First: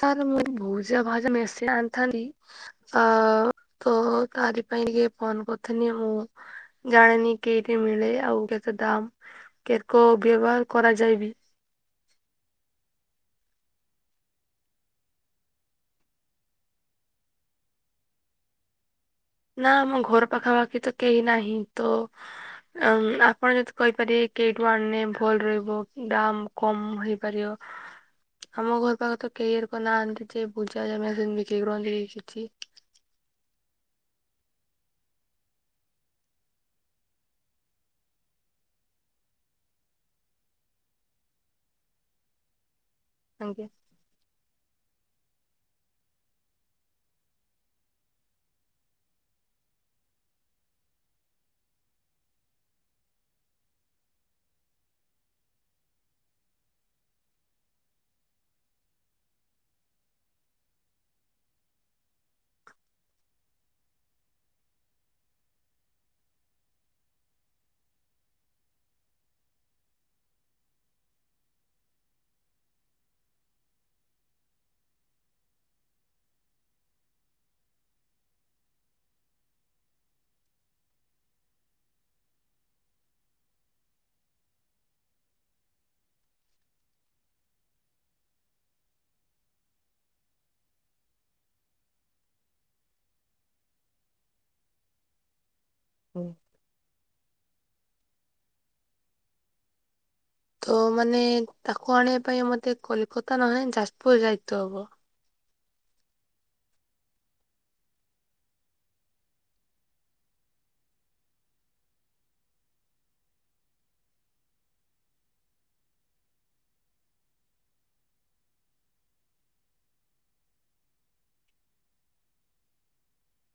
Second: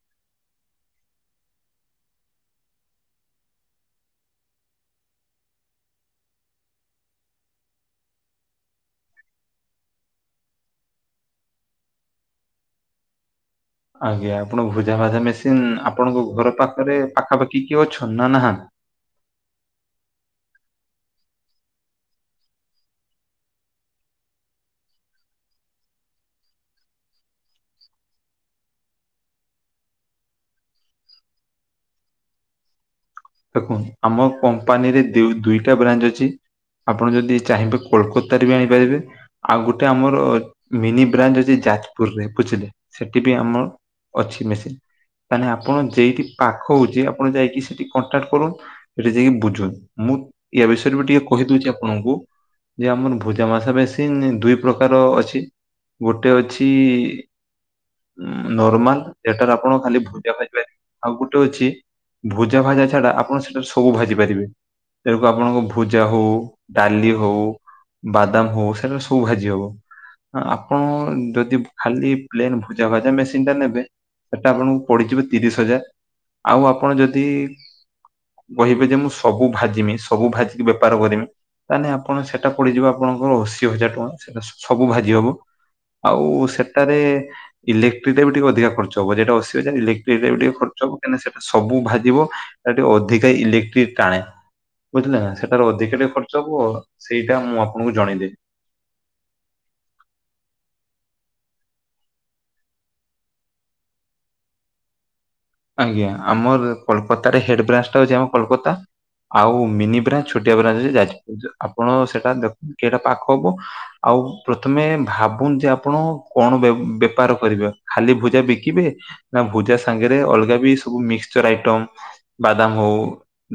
Sir ମୁଁ ଭୋଜି [unintelligible] ମିଶି ଆଥାନି ଆ ତ ତାରି ପାଇଁ ଟିକେ ଫୋନ କରିଥିନି ମୁଁ ଜାଣିନି କେଠି ମିଳେ ଆଉ କେତେ ଦାମ କେ କୋ ବ୍ୟବହାର କରାଯାଏବି। ଆଜ୍ଞା ଆପଣ ଭୋଜା ଭାଜା ମେସିନ ଆପଣଙ୍କ ଘର ପାଖରେ ପାଖାପାଖି କିଏ ଅନ୍ ନା ନାହାନ୍ତି? ନା ଆମ ଘର ପାଖାପାଖି ତ କେହି ନାହିଁ ତ ଆମ୍ ଆପଣ ଯଦି କହିପାରିବେ କେଇଠୁ ଆଣିନେ ଭଲ ରହିବ ଦାମ କମ ହେଇପାରିବ। ଆମ ଘର ପାଖରେ ତ କେହିକ ନାହାନ୍ତି ଯେ ବୁଝାଯାଏ ସେମ୍ ବିକ୍ରି କରନ୍ତି କିଛି। ଦେଖନ୍ତୁ ଆମ କମ୍ପାନୀରେ ଦିଉ-ଦୁଇଟା ବ୍ରାଞ୍ଚ ଅଛି। ଆପଣ ଯଦି ଚାହିଁବେ କୋଲକତାରେ ବି ଆଣିପାରିବେ ଆଉ ଗୋଟେ ଆମର ମିନି ବ୍ରାଞ୍ଚ ଅଛି ଯାଜପୁର ରେ ବୁଝିଲେ ସେଠି ବି ଆମର ଆଜ୍ଞା। ଅଛି ମେସିନ୍। ମାନେ ଆପଣ ଯେଇଠି ପାଖ ହୋଉଚି ଆପଣ ଯାଇକି ସେଇଠି କଣଟାଣୣ କରନ୍ତୁ ସେଠି ଯାଇକ ବୁଝୁନ ମୁଁ ୟା ବିଷୟରେ ବି ଟିକେ କହିଦୋଉଚି ଆପଣଙ୍କୁ। ଯେ ଆମର ଭୋଜା ମାସା ମେସିନ୍ ଦୁଇ ପ୍ରକାରର ଅଛି। ଗୋଟେ ଅଛି ନର୍ମାଲ ସେଟାରେ ଆପଣ ଖାଲି ଭୋଜା ଭାଜା ପାରିବେ। ଆଉ ଗୋଟେ ଅଛି ଭୋଜା ଭାଜା ଛାଡା ଆପଣ ସେଠାରେ ସବୁ ଭାଜି ପାରିବେ। ସେଇଆ କୁ ଆପଣଙ୍କ ଭୁଜା ହଉ ଡାଲି ହଉ ବାଦାମ ହଉ ସେଟାରେ ସବୁ ଭାଜି ହବ। ଆପଣ ଯଦି ଖାଲି ପ୍ଲେନ ଭୁଜା ଭଜା ମେସିନ୍ ଟା ନେବେ ସେଟା ଆପଣଙ୍କୁ ପଡିଯିବ ତିରିଶ ହଜାର ଆଉ ଆପଣ ଯଦି କହିବେ ଯେ ମୁଁ ସବୁ ଭାଜିମି ସବୁ ଭାଜିିକି ବେପାର କରିମି ତାହେଲେ ଆପଣ ସେଟା ପଡିଯିବ ଆପଣଙ୍କର ଅଶୀ ହଜାର ଟଙ୍କା ସେଟା ସ ସବୁ ଭାଜି ହବ ଆଉ ସେଟାରେ ଇଲେକ୍ଟ୍ରିରେ ବି ଟିକେ ଅଧିକା ଖର୍ଚ୍ଚ ହବ ଯେଟା ଅଶୀ ହଜାର ଇଲେକ୍ଟ୍ରିକ ରେ ବି ଟିକେ ଖର୍ଚ୍ଚ ସବୁ କାଇଁନା ସେଟା ସବୁ ଭାଜିବ ସେଟା ଟିକେ ଅଧିକା ଇଲେକ୍ଟ୍ରିକ ଟାଣେ ବୁଝିଲେ ନା ସେ ତାର ଅଧିକ ଟିକେ ଖର୍ଚ୍ଚ ହବ ସେଇଟା ମୁଁ ଆପଣଙ୍କୁ ଜଣେଇଦିଏ। ତ ମାନେ ତାକୁ ଆଣିବା ପାଇଁ ମୋତେ କଲିକତା ନହେ ଯାଜପୁର ଯାଇତ ହବ। ଆଜ୍ଞା ଆମର କୋଲକାତାରେ ହେଡବ୍ରାଞ୍ଚ ଟା ହଉଚି ଆମ କୋଲକାତା। ଆଉ ମିନିବ୍ରାଞ୍ଚ ଛୋଟିଆ ବ୍ରାଞ୍ଚ ହେଉଚି ଯାଜପୁର ଜ ଆପଣ ସେଟା ଦେଖନ୍ତୁ କେଟା ପାଖ ହବ ଆଉ ଆଉ ପ୍ରଥମେ ଭାବୁନ ଯେ ଆପଣ କଣ ବେ ବେପାର କରିବେ ଖାଲି ଭୁଜା ବିକିବେ ନା ଭୁଜା ସାଙ୍ଗେ ରେ ଅଲଗା ବି ମିକ୍ଚର ଆଇଟମ୍ ବାଦାମ ହଉ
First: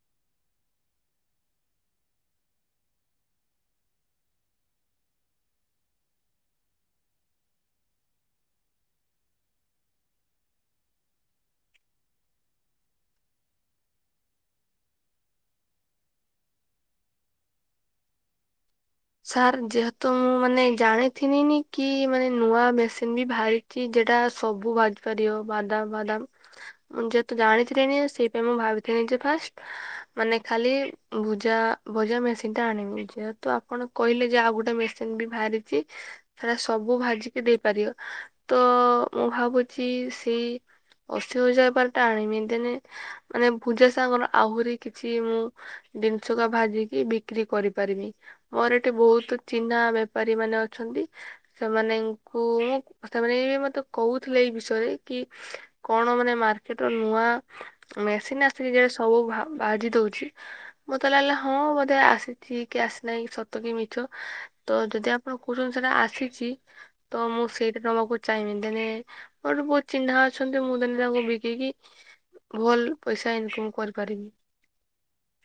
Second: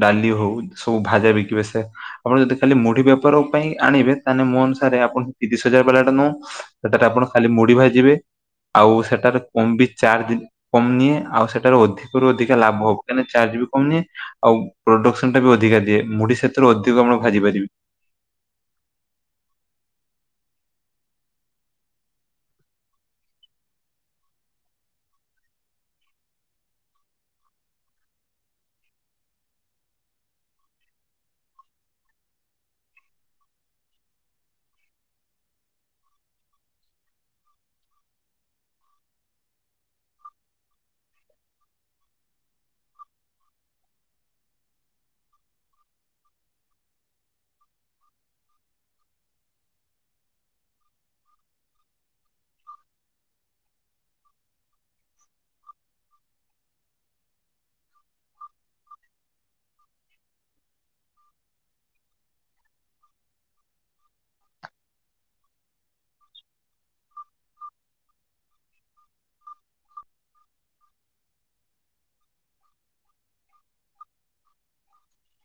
ଡାଲି ହଉ ସବୁ ଭାଜା ବିକି ବେ ସେ ଆପଣ ଯଦି ଖାଲି ମୁଢି ବେପାର ପାଇଁ ଆଣିବେ ତାହେଲେ ମୋ ଅନୁସାରେ ଆପଣ ତିରିଶ ହଜାର ବାଲା ଟା ନଉ ସେଟଟା ଆପଣ ଖାଲି ମୁଡି ଭାଜିବେ ଆଉ ସେଟାରେ କମ ବି ଚାର୍ଜ କମ ନିଏ ଆଉ ସେ ସେଟା ରୁ ଅଧିକରୁ ଅଧିକା ଲାଭ ହବ କା ଚାର୍ଜ ବି କମ ନିଏ ଆଉ ପ୍ରଡକ୍ସନଟା ବି ଅଧିକା ଦିଏ ମୁଢି ସେ ସେଥିରୁ ଅଧିକ ଆପଣ ଭାଜିପାରିବେ। ସାର୍ ଯେହେତୁ ମୁଁ ମାନେ ଜାଣିଥିନିି କି ମାନେ ନୂଆ ମେସିନ୍ ବି ବାହାରିଚି ସେଟା ସବୁ ଭାଜିି ପାରିବ ବାଦାମ ବାଦାମ ମୁଁ ଯେହେତୁ ଜାଣିଥିଲିନି ସେଇପାଇ ମୁଁ ଭାବିଥିଲି ଯେ ଫାଷ୍ଟ ମାନେ ଖାଲି ଭୁଜା ଭଜା ମେସିନ୍ ଟା ଆଣିବୁ ଯେହେତୁ ଆପଣ କହିଲେ ଯେ ଆଉ ଗୋଟେ ମେସିନ୍ ବି ବାହାରିଛି। ସିଏ ସବୁ ଭାଜିକି ଦେଇପାରିବ ତ ତ ମୁଁ ଭାବୁଛି ସେଇ ଅଶି ହଜାର ବାଲାଟା ଆଣିବି। ଦେନେ ମାନେ ଭୂଜା ସାଙ୍ଗର ଆହୁରି କିଛି ମୁଁ ଜିନିଷକା ଭାଜିକି ବିକ୍ରି କରିପାରିବି। ମୋର ଏଠି ବହୁତ ଚିହ୍ନା ବେପାରୀ ମାନେ ଅଛନ୍ତି। ସେମାନଙ୍କୁ ସେମାନେ ମତେ କହୁଥିଲେ ଏଇ ବିଷୟରେ କି କଣ ମାନେ ମାର୍କେଟରେ ନୂଆ ମେସି ଇଏ ଯ ସବୁ ବାଜି ଦଉଛି ମତେ ଲାଗିଲା ହଁ ବୋଧେ ଆସିଛି କି ଆସିନାହିଁ ସତ୍ କି ମିଛ ତ ଯଦି ଆପଣ କହୁଛନ୍ତିସେଟା ଆସିଛି ତ ମୁଁ ସେଇଟା ନବାକୁ ଚାହିଁବି ଏଥିରେ ମୋର ବହୁତ ଚିହ୍ନା ଅଛନ୍ତି ମୁଁ ତନେ ତାଙ୍କୁ ବିକିକି ଭଲ ପଇସା ଇନକମ୍ କରିପାରିବି।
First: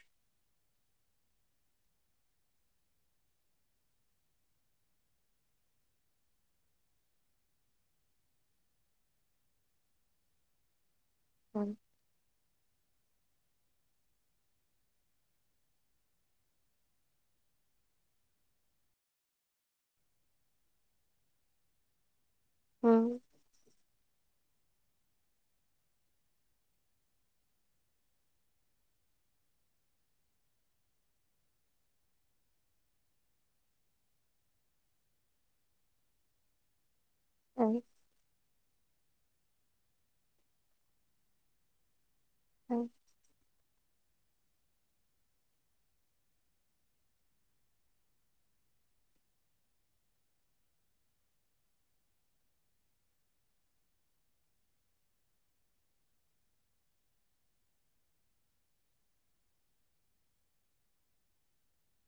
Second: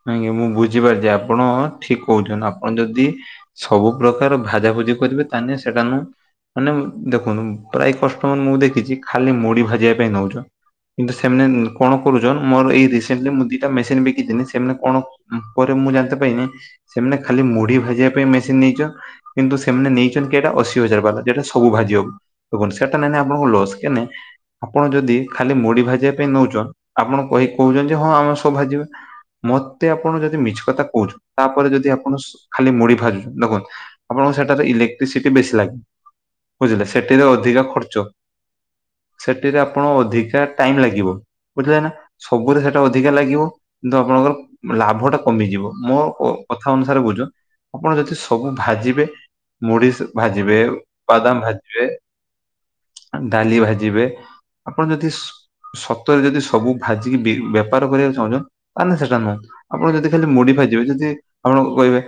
ନଁ ମୁଁ ବୁଝିପାରୁଛି ଆପଣ ଠିକ କହୁଛନ୍ତି ଆପଣ ଯଦି ସବୁ ପ୍ରକାର ଭାଜା ଭୋଜି କରିବେ ତାହେଲେ ସେଟ ନୁ ମାନେ ଦେଖନ୍ତୁ ପ୍ରାୟ କଷ୍ଟମର ମୁଁ ଦେଖିଛି ଖାଲି ମୁଢି ଭାଜିବା ପାଇଁ ନଉଛନ୍ତି। ସେମାନେ ହଁ। କଣ କରୁଛନ୍ ମୋର ଏଇ ରିସେଣ୍ଟ ମୁଁ ଦିଟା ମେସିନ୍ ବିକିିଥିଲି ସେ କଣ ପରେ ମୁଁ ଜାଣି ପାଇିନି ସେମାନେ ଖାଲି ମୁଢି ଭାଜିବା ପାଇଁ ମେସିନ୍ ନେଇଚ କିନ୍ତୁ ସେମାନେ ନେଇଛନ୍ତିଟା ଅଶୀ ହଜାର ବାଲାଟା ସବୁଭାଜି ହବନି ସେଟା ନେଲ ଲସ ନା ନାଇଁ। ଆପଣ ଯଦି ଖାଲି ମୁଢି ଭାଜିବା ପାଇଁ ନେଉଛ। ଆପଣ କହିି କହୁଛନ୍ତି ଯେ ହଁ ଆମେ ସବୁ ଭାଜିବା ମତେ ଆପଣ ଯଦି ମିଛ କଥା କହୁଛନ୍ତିୁ। ତାପରେ ଯଦି ଆପଣ ଖାଲି ମୁଡି ଭାଜୁଛନ୍ତି ଦେଖନ୍ତ ଆପଣ ସେଠାରେ ଇଲେକ୍ଟ୍ରିସିଟି ବୀ ବେଶି ଲାଗ ବୁଝିଲେ ସେଠରେ ଅଧିକ ହୁଁ ଖର୍ଚ ସେଟିରେ ଆପଣ ଅଧିକା ଟାଇମ୍ ଲାଗିବ ବୁଝିଲେ ନା। ସବୁରେ ସେଇଟା ଅଧିକା ଲାଗିବ। କିନ୍ତୁ ଆପଣଙ୍କର ଲାଭଟା କମିଯିବ, ମୋ କଥା ଅନୁସାରେ ବୁଝୁ ଆପଣ ଯଦି ସବୁ ଭାଜିବେ ମୁଢି ସେ ଭାଜିବେ, ବାଦାମ ଭାଜିବେ ଡାଲି ଭାଜିବେ ଆପଣ ଯଦି ସ ସତରେ ଯଦି ସବୁ ଭାଜିକି ବି ବେପାର କରିବାକୁ ଚାହୁଁଚ, ତାହେଲେ ସେ ନଁ ଆପଣ ଯଦି ଖାଲି ମୁଢ଼ି ଭାଜିବେ, ଯଦି ହଁ କହିବେ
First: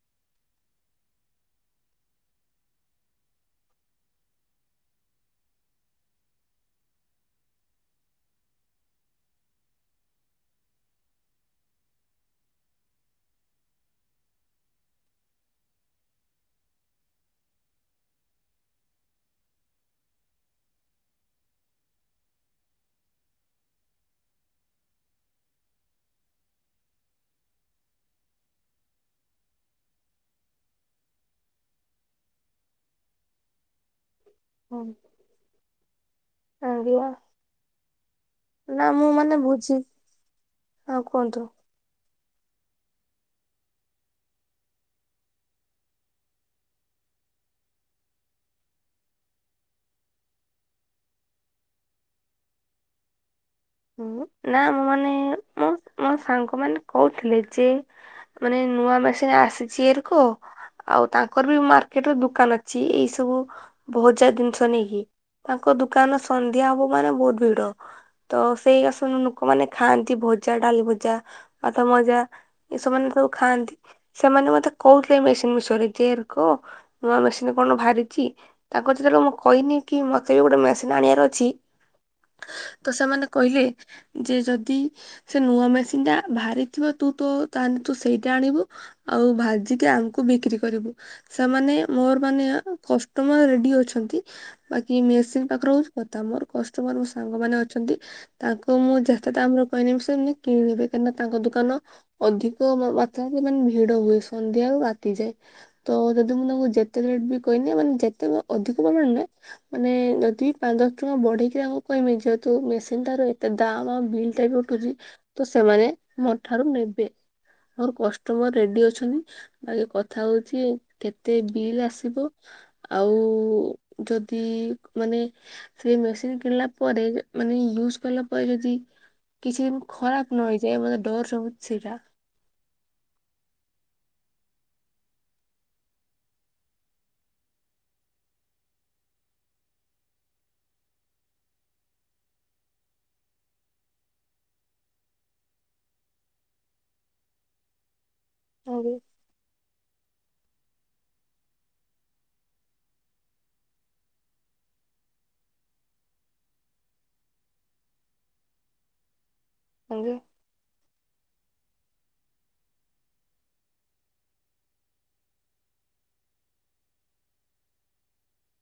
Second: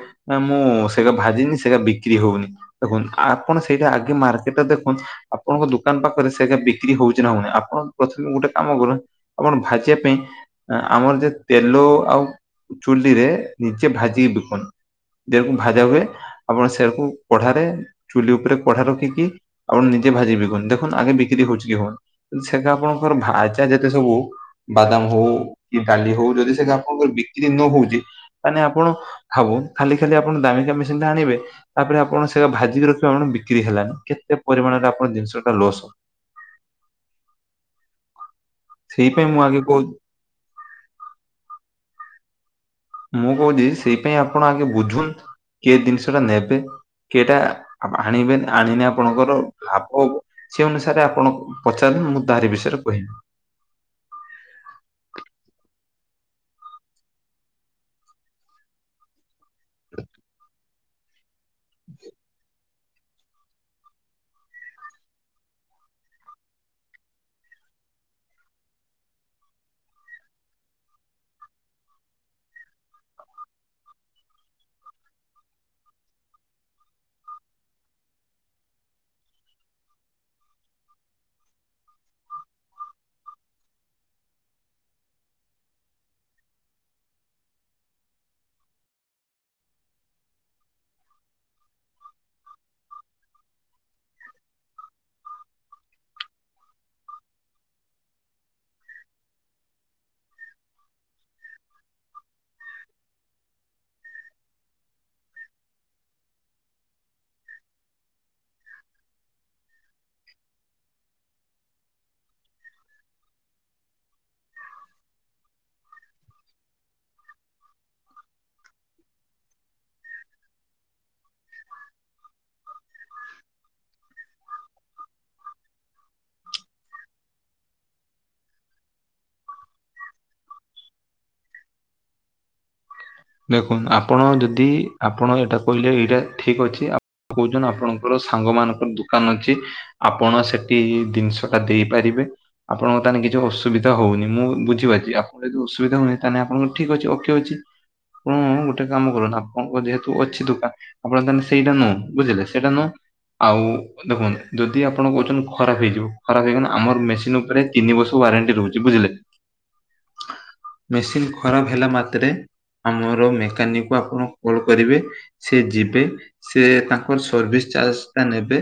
ମୁଁ ସେଟା ଭାଜିନି ସେଟା ବି ବିକ୍ରି ହଉନି ଦେଖନ୍ତୁ, ଆପଣ ସେଇଟା ଆଗେ ମାର୍କେଟ ଦେଖନ୍ତୁ ଆପଣଙ୍କ ଦୋକାନ ପାଖରେ ସେଟା ବିକ୍ରି ହଉ ହଉଛି ନା ହଉନି, ଆପଣ ପ୍ରଥମେ ଗୋଟେ କାମ କରନ୍ତୁ। ଆପଣ ଭାଜିବା ପାଇଁ ଆମର ଯେତେ ତେଲ ଆଉ ଚୁଲିରେ ନିଜେ ଭାଜି କି ବିକନ୍ତୁ। ଦେକୁ ଭାଜା ହୁଏ, ଆପଣ ସେକୁ କଢାରେ ଚୁଲି ଉପରେ କଢା ରଖିକି ଆପଣ ନି ଭାଜି ଦେଖନ୍ତୁ, ଆଗେ ବିକ୍ରି ହଉଛି କି ହଉନି। ସେଟା ଆପଣଙ୍କର ଭାଜା ଯେତେ ସବୁ ବାଦାମ ହଉ କି ଡାଲି ହଉ ଯଦି ସେ ଆପଣଙ୍କର ବିକ୍ରି ନ ହଉଚି ତାହାଲେ ଆପଣ ହାବୁ ଖାଲି ଖାଲି ଆପଣ ଦାମିକା ମେସିନ୍ ଟା ଆଣିବେ ତାପରେ ଆପଣ ସେଇଟା ଭାଜିକି ରଖିବେ। ବିକ୍ରି ହେଲାନି, କେତେ ପରିମାଣରେ ଆପଣ ଜିନିଷଟା ଲସ। ଆଜ୍ଞା ଆଜ୍ଞା। ନା ମୁଁ ମାନେ ବୁଝି, ହଉ କୁହନ୍ତୁ। ମୁଁ କହୁଚି ସେଇପାଇଁ ଆପଣ ଆଗେ ବୁଝନ୍ତୁ କି ଏ ଦିନିଷଟା ନେବେ? କେଟା, ଆପ୍ ଆଣିବେ ନା ଆଣିନେ ଆପଣଙ୍କର, ଲାଭ ହବ, ସେ ଅନୁସାରେ ଆପଣଙ୍କ ପଚାର ମୁଁ ତାରି ବିଷୟରେ କହିବି। ନା, ମୁଁ ମାନେ ଏ, ମୁଁ ମୋ ସାଙ୍ଗ ମାନ କହୁଥିଲେ ଯେ, ମାନେ ନୂଆ ମେସିନ୍ ଆସ ଯେର୍ ଙ୍କ, ଆଉ ତାଙ୍କର ବି ମାର୍କେଟ ର ଦୁକାନ ଅଛି। ଛି, ଏଇ ସବୁ ଭଯା ଜିନିଷ ନେଇକି ତାଙ୍କ ଦୁକାନ ସନ୍ଧ୍ୟା ହବ ମାନେ ବହୁତ ଭିଡ। ତ ସେଇ ଆଶାନ ଲୋକମାନେ ଖାଆନ୍ତି ଭଜା, ଡାଲି ଭଜା, ବାଦାମ ଭାଜା, ଏସବମାନେ ତ ଖାଆନ୍ତି, ସେମାନେ ମତେ କହୁଥିଲେ ଏଇ ମେସିନ୍ ବିଷୟରେ ଯେ ଏରଙ୍କ, ନୂଆ ମେସିନ କଣ ବାହାରିଛି ତାଙ୍କୁ ଯେତେବେଳେ ମୁଁ କହିନି କି ମତେ ବି ଗୋଟେ ମେସିନ ଆଣିବାର ଅଛି। [inaudible] ତ ସେମାନେ କହିଲେ, ଯେ ଯଦି, ସେ ନୂଆ ମେସିନ୍ ଟା ବାହାରିଥିବ ତୁ ତ ତା ତୁ ସେଇଟା ଆଣିବୁ, ଆଉ ଭାଜିକି ଆମକୁ ବିକ୍ରି କରିବୁ। ସେମାନେ, ମୋର ମାନେ କଷ୍ଟମର ରେଡି ଅଛନ୍ତି, ବାକି ମେସିନ୍ ପାଖରେ ହଉଚି କଥା। ମୋର୍ କଷ୍ଟମର ମୋ ସାଙ୍ଗ ମାନ ଅଛନ୍ତି। ତାଙ୍କୁ ମୁଁ ଯେତେ ଦାମ୍ ର କହିନେ ବି ସେମନେ କିଣିନେବେ। କେ ନା ତାଙ୍କ ଦୋକାନ ଅଧିକ ମାତ୍ରାରେ ମାନେ ଭିଡ ହୁଏ। ସନ୍ଧ୍ୟା ବାତିଯାଏ। ତ ଯଦି ମୁଁ ତାଙ୍କୁ ଯେତେ ରେଟ ବି କହିନେ, ମାନେ ଯେତେ ଅଧିକ ପରିମାଣ ରେ ମାନେ, ଯଦି ବି ପାଞ୍ଚ ଦଶ ଟଙ୍କା ବଢେଇକି ତାଙ୍କୁ କହିମି, ଯ ତ ମେସିନ୍ ଟାର ଏତେ ଦାମ ଆଉ ବିଲ୍ ଟାଇପ ଉଠୁଛି, ତ ସେମାନେ ମୋ ଠାରୁ ନେବେ। ଆମର କଷ୍ଟମର ରେଡି ଅଛନ୍ତି। ବାକି କଥା ହଉଛି କେତେ ବିଲ୍ ଆସିବ, ଆଉ, ଉ, ଯଦି, ମାନେ ସେ ମେସିନ୍ କିଣିଲା ପରେ, ମାନେ ୟୁଜ କଲା ପରେ ଯଦି, କିଛି ଦିନ ଖରାପ ନ ହେଇଯାଏ, ମୋତେ ଡର ସବୁ ସେଇଟା। ଦେଖନ୍ତୁ, ଆପଣ ଯଦି, ଆପଣ ଏଇଟା କହିଲେ, ଏଇଟା ଠିକ୍ ଅଛି। କହୁଛନ୍ ଆପଣଙ୍କର ସାଙ୍ଗ ମାନଙ୍କର ଦୁକାନ ଅଛି, ଆପଣ ସେଠି ଜିନିଷ ଟା ଦେଇପାରିବେ। ଆପଣଙ୍କର ତାହେନେ କିଛି ଅସୁବିଧା ହଉନି। ମୁଁ ବୁଝିପାରିଛି ଆପଣ ଯଦି ଅସୁବିଧା ହଉନି ତାହେନେ ଆପଣଙ୍କୁ ଠିକ୍ ଅଛି ଠି ଅଛି। ମୁଁ ଗୋଟେ ଆଜ୍ଞା କାମ କରନ୍ତୁ ଆପ୍ ଆପଣଙ୍କ ଯେହେତୁ ଅଛି ଦୁକାନ ଆପଣ ତାହେଲେ ସେଇଟା ନୁ। ବୁଝିଲେ ସେଇଟା ନୁଉ ଆଉ ଦେଖନ୍ତୁ, ଯଦି ଆପଣ କହୁଛନ୍ ଖରାପ ହେଇଯିବ, ଖରାପ ହେଇଗନେ ଆମର ମେସିନ ଉପରେ ତିନି ବର୍ଷ ୱାରେଣ୍ଟି ରହୁଛି ବୁଝିଲେ। ଆଜ୍ଞା। ମେସିନ୍ ଖରାପ ହେଲା ମାତ୍ରେ ଆମର ମେକାନିକ କୁ ଆପଣ କଲ୍ କରିବେ ସେ ଯିବେ ସେ ତାଙ୍କର ସର୍ଭିସ୍ ଚାର୍ଜ ସ୍ତା ନେବେ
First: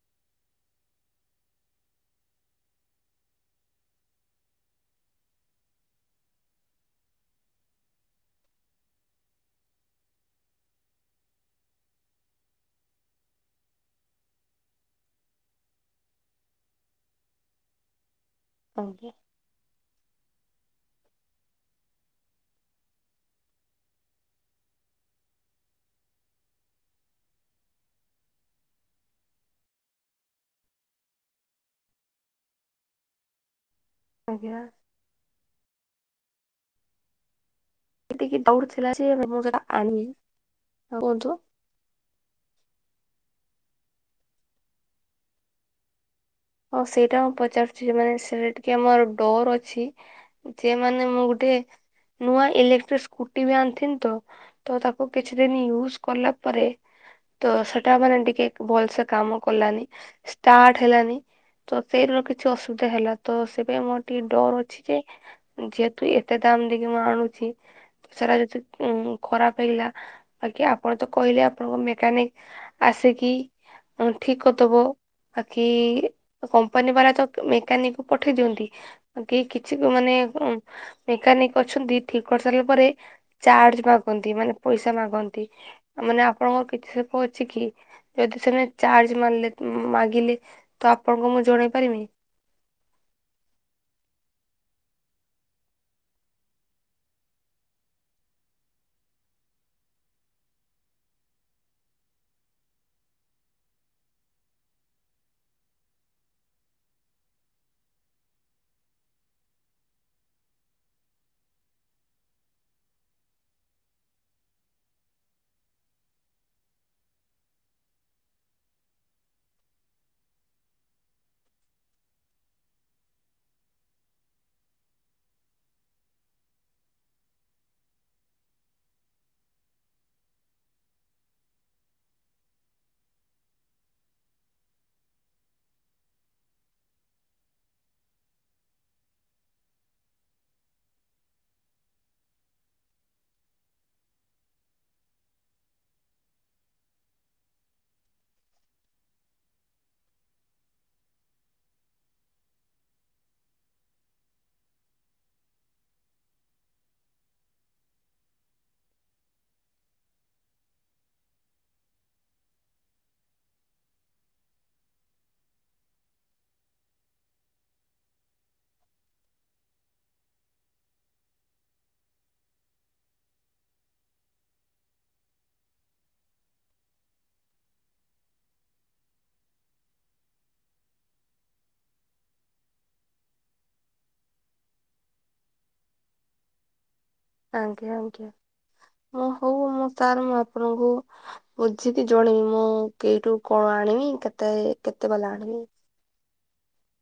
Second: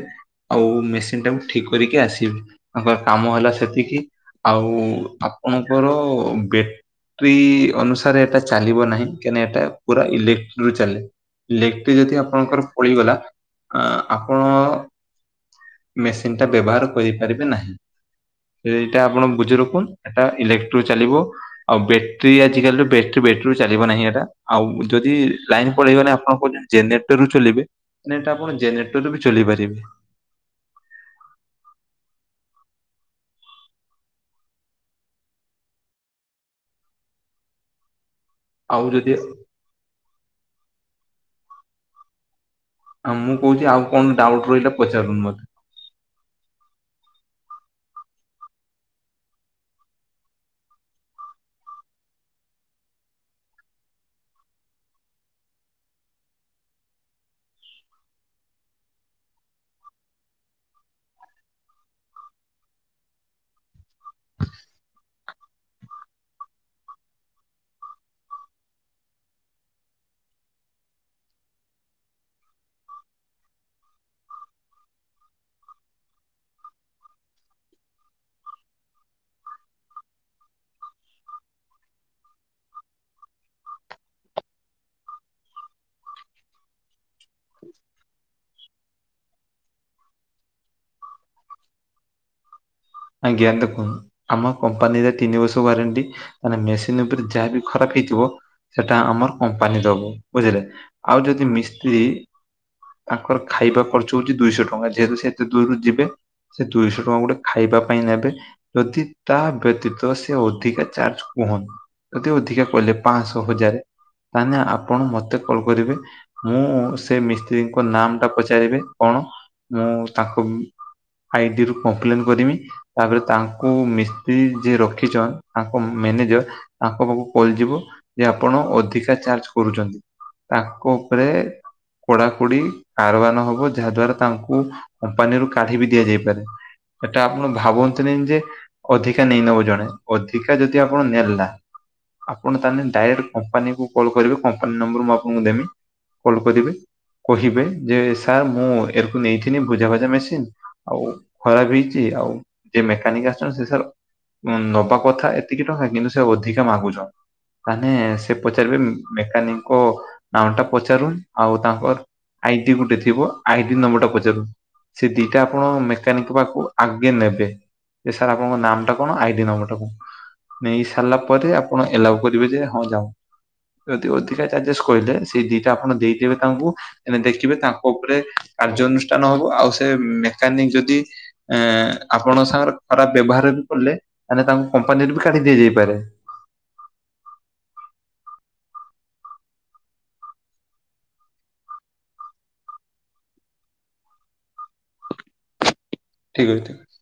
ଆଉ ମେସିନ ଟାକୁ ଠିକ୍ କରିକି ଆସିବେ। ତାଙ୍କର କାମ ହେଲା ସେତିକି। ଆଉ ଉ ଆପଣଙ୍କର ବେଟ୍ରି ଅନୁସାରେ ଏଟା ଚାଲିବ ନାହିଁ। କାଇନା ଏଟା ପୁରା ଇଲେକ୍ଟ୍ରି ରେ ଚାଲେଇଲେକ୍ଟ୍ରି ଯଦି ଆପଣଙ୍କର ପଳିଗଲା ଆଁ ଆପଣ ମେସିନ୍ ଟା ବ୍ୟବହାର କରିପାରିବେ ନାହିଁ। ଏଇଟା ଆଜ୍ଞା ଆପଣ ବୁଝି ରଖୁନ ଏଟା ଇଲେ ରୁ ଚାଲିବ ଆଉ ବ୍ୟାଟ୍ରି ଆଜିକାଲି ବେଟ୍ରି ବେଟ୍ରି ରୁ ଚାଲିବ ନାହିଁ ଆଉ ଯଦି ଲାଇନ ପଳେଇ ଗନେ ଆପଣ କହୁଚନ୍ତି ଜେନେଟରରୁ ଚଲିବେ ଦେନେ ଆପଣ ଜେନେଟର ଚଲି ପାରିବେ ଆଜ୍ଞା। ଏତିକି ଡାଉଟ ଆଉ ଥିଲା ଯେ ଯଦି ମୁଁ ସେଟା ଆଣିବି। କୁହନ୍ତୁ? ଆଉ ମୁଁ କହୁଛି ଆଉ କଣ ଡାଉଟ୍ ରହିଲା ପଚାରୁନ ମତେ? ହଁ ସେଇଟା ମୁଁ ପଚାରୁଛି ଯେ ମାନେ ସେଟା ଟିକେ ମୋର ଡର ଅଛି। ଯେ ମାନେ ମୁଁ ଗୋଟେ ସେ ନୂଆ ଇଲେକ୍ଟ୍ରିକ ସ୍କୁଟି ବି ଆଣିିଥିନି ତ ତ ତାକୁ କିଛି ଦିନ ୟୁଜ କଲା ପରେ ତ ସେଟା ମାନେ ଟିକେ ଭଲସେ କାମ କଲାନି ଷ୍ଟାର୍ଟ ହେଲାନି। ତ ସେଇର କିଛି ଅସୁବିଧା ହେଲା ତ ସେ ପାଇଁ ମୋର ଟିକେ ଡର ଅଛି ଯେ ଯେହେତୁ ଏତେ ଦାମ୍ ଦେଇକି ମୁଁ ଆଣୁଚି ସାରା ଯଦି ଉ ଖରାପ ହେଇଗଲା ବାକି ଆପଣ ତ କହିଲେ ଆପଣଙ୍କ ମେକାନିକ ଆସ ଆସ କିି ଠିକ କରିଦବ ବାକି କମ୍ପାନୀ ବାଲା ତ ମେକାନିକ କ ପଠେଇ ଦିଅନ୍ତି କି କିଛି ମାନେ ମେକାନିକ ଅଛନ୍ତି ଠିକ୍ କରିସାରିଲା ପରେ ଚାର୍ଜ ମାଗନ୍ତି ମାନେ ପଇସା ମାଗନ୍ତି ମାନେ ଆପଣଙ୍କର କିଛି ସୋକ ଅଛି କି ଯଦି ସେମାନେ ଚାର୍ଜ ମାରିଲେ ମାଗିଲେ ତ ଆପଣଙ୍କୁ ମୁଁ ଜଣେଇ ପାରିବି। ଆଜ୍ଞା ଦେଖନ୍ତୁ ଆମ କମ୍ପାନୀରେ ତିନି ବର୍ଷ ୱାରେଣ୍ଟିେ ମେସିନ୍ ଉପରେ ଯାହା ବି ଖରାପ ହେଇଥିବ ସେଟା ଆମର କପାନୀ ଦବ ବୁଝିଲେ ଆଉ ଯଦି ମିସ୍ତ୍ରୀ ତାଙ୍କର ଖାଇବା ଖର୍ଚ୍ଚ ହଉଛି ଦୁଇଶହ ଟଙ୍କା ଯେହେତୁ ସେ ଏତେ ଦୂରରୁ ଯିବେ। ସେ ଦୁଇଶହ ଟଙ୍କା ଗୋଟେ ଖାଇବା ପାଇଁ ନେବେ ଯଦି ତା ବ୍ୟତୀତ ସେ ଅଧିକା ଚାର୍ଜ କୁହନ୍ତୁ ଯଦି ଅଧିକା କଲେ ପାଞ୍ଚଶହ ହଜାର ତାହେଲେ ଆପଣ ମତେ କଲ କରିବେ ମୁଁ ସେ ମିସ୍ତ୍ରୀଙ୍କ ନାମ ଟା ପଚାରିବେ କଣ ମୁଁ ତାଙ୍କ ଆଇଡିରୁୁ କମ୍ପ୍ଲେନ କରିବି। ତାପରେ ତାଙ୍କୁ ମିସ୍ତ୍ରୀ ଯିଏ ରଖିଛନ୍ ତାଙ୍କ ମ୍ୟାନେଜର ତାଙ୍କ ପାଖକୁ କଲଯିବ। ଯେ ଆପଣ ଅଧିକା ଚାର୍ଜ କରୁଛନ୍ତି ତାଙ୍କ ଉପରେ କୋଡା କୋଡି କାରବାନ ହବ ଯାହା ଦ୍ଵାରା ତାଙ୍କୁ କମ୍ପାନୀରୁ କାଢି ବି ଦିଆଯାଇପାରେ। ଏଟା ଆପଣ ଭାବନ୍ତିନି ଯେ ଅଧିକା ନେଇ ନବ ଜଣେ ଅଧିକା ଯଦି ଆପଣ ନେଲା ଆପଣ ତାହେଲେ ଡାଇରେକ୍ଟ କମ୍ପାନୀକୁ କଲ୍ କରିବେ କମ୍ପାନୀ ନମ୍ବର ମୁଁ ଆପଣଙ୍କୁ ଦେମି। କଲ୍ କରିବେ କହିବେ ଯେ ସାର୍ ମୁଁ ଏଇଠୁ ନେଇଥିଲି ଭୁଜା ଭଜା ମେସିନ ଆଉ ଖରାପ ହେଇଛି ଆଉ- ଯେ ମେକାନିକ ଆସଛନ୍ତି ସେ ସାର୍ ନବା କଥା ଏତିକି ଟଙ୍କା କିନ୍ତୁ ସେ ଅଧିକା ମାଗୁଛନ୍। ମାନେ ସେ ପଚାରିବେ ମେକାନିକଙ୍କ ନାଁ ଟା ପଚାରୁନ ଆଉ ତାଙ୍କର ଆଇ ଟି ଗୋଟେ ଥିବ ଆଇ ଟି ନମ୍ବରଟା ପଚାରିବ। ସେ ଦିଟା ଆପଣ ମେକାନିକ ପାଖକୁ ଆଗେ ନେବେ। ସାର୍ ଆପଣଙ୍କ ନାମ ଟା କଣ ଆଇଡି ନମ୍ବର କଣ। ନେଇ ସାରିଲା ପରେ ଆପଣ ଏଲାଉ କରିବେ ଯେ ହଁ ଯାଉ ଯଦି ଅଧିକା ଚାର୍ଜେଷ୍ଟ କହିଲେ ସେଇ ଦିଟା ଆପଣ ଦେଇଦେବେ ତାଙ୍କୁ ଦେଖିବେ ତାଙ୍କ ଉପରେ କାର୍ଯ୍ୟାନୁଷ୍ଠାନ ହବ ଆଉ ସେ ମେକାନିକ ଯଦି ଏ ଆପଣଙ୍କ ସାଙ୍ଗରେ ଖରାପ ବ୍ୟବହାର ବି କଲେ ମ ତାଙ୍କୁ କମ୍ପାନୀରେ ବି କାଢି ଦିଆଯାଇପାରେ। [unintelligible] ଆଜ୍ଞା ଆଜ୍ଞା। ଓ ହଉ ମୁଁ ସାର୍ ମୁଁ ଆପଣଙ୍କୁ ବୁଝିକି ଜଣେଇବି ମୁଁ କେଇଠୁ କଣ ଆଣିବି କେତେ କେତେ ବାଲା ଆଣିବି ଠିକ୍ ଅଛି ଠିକ ଅଛି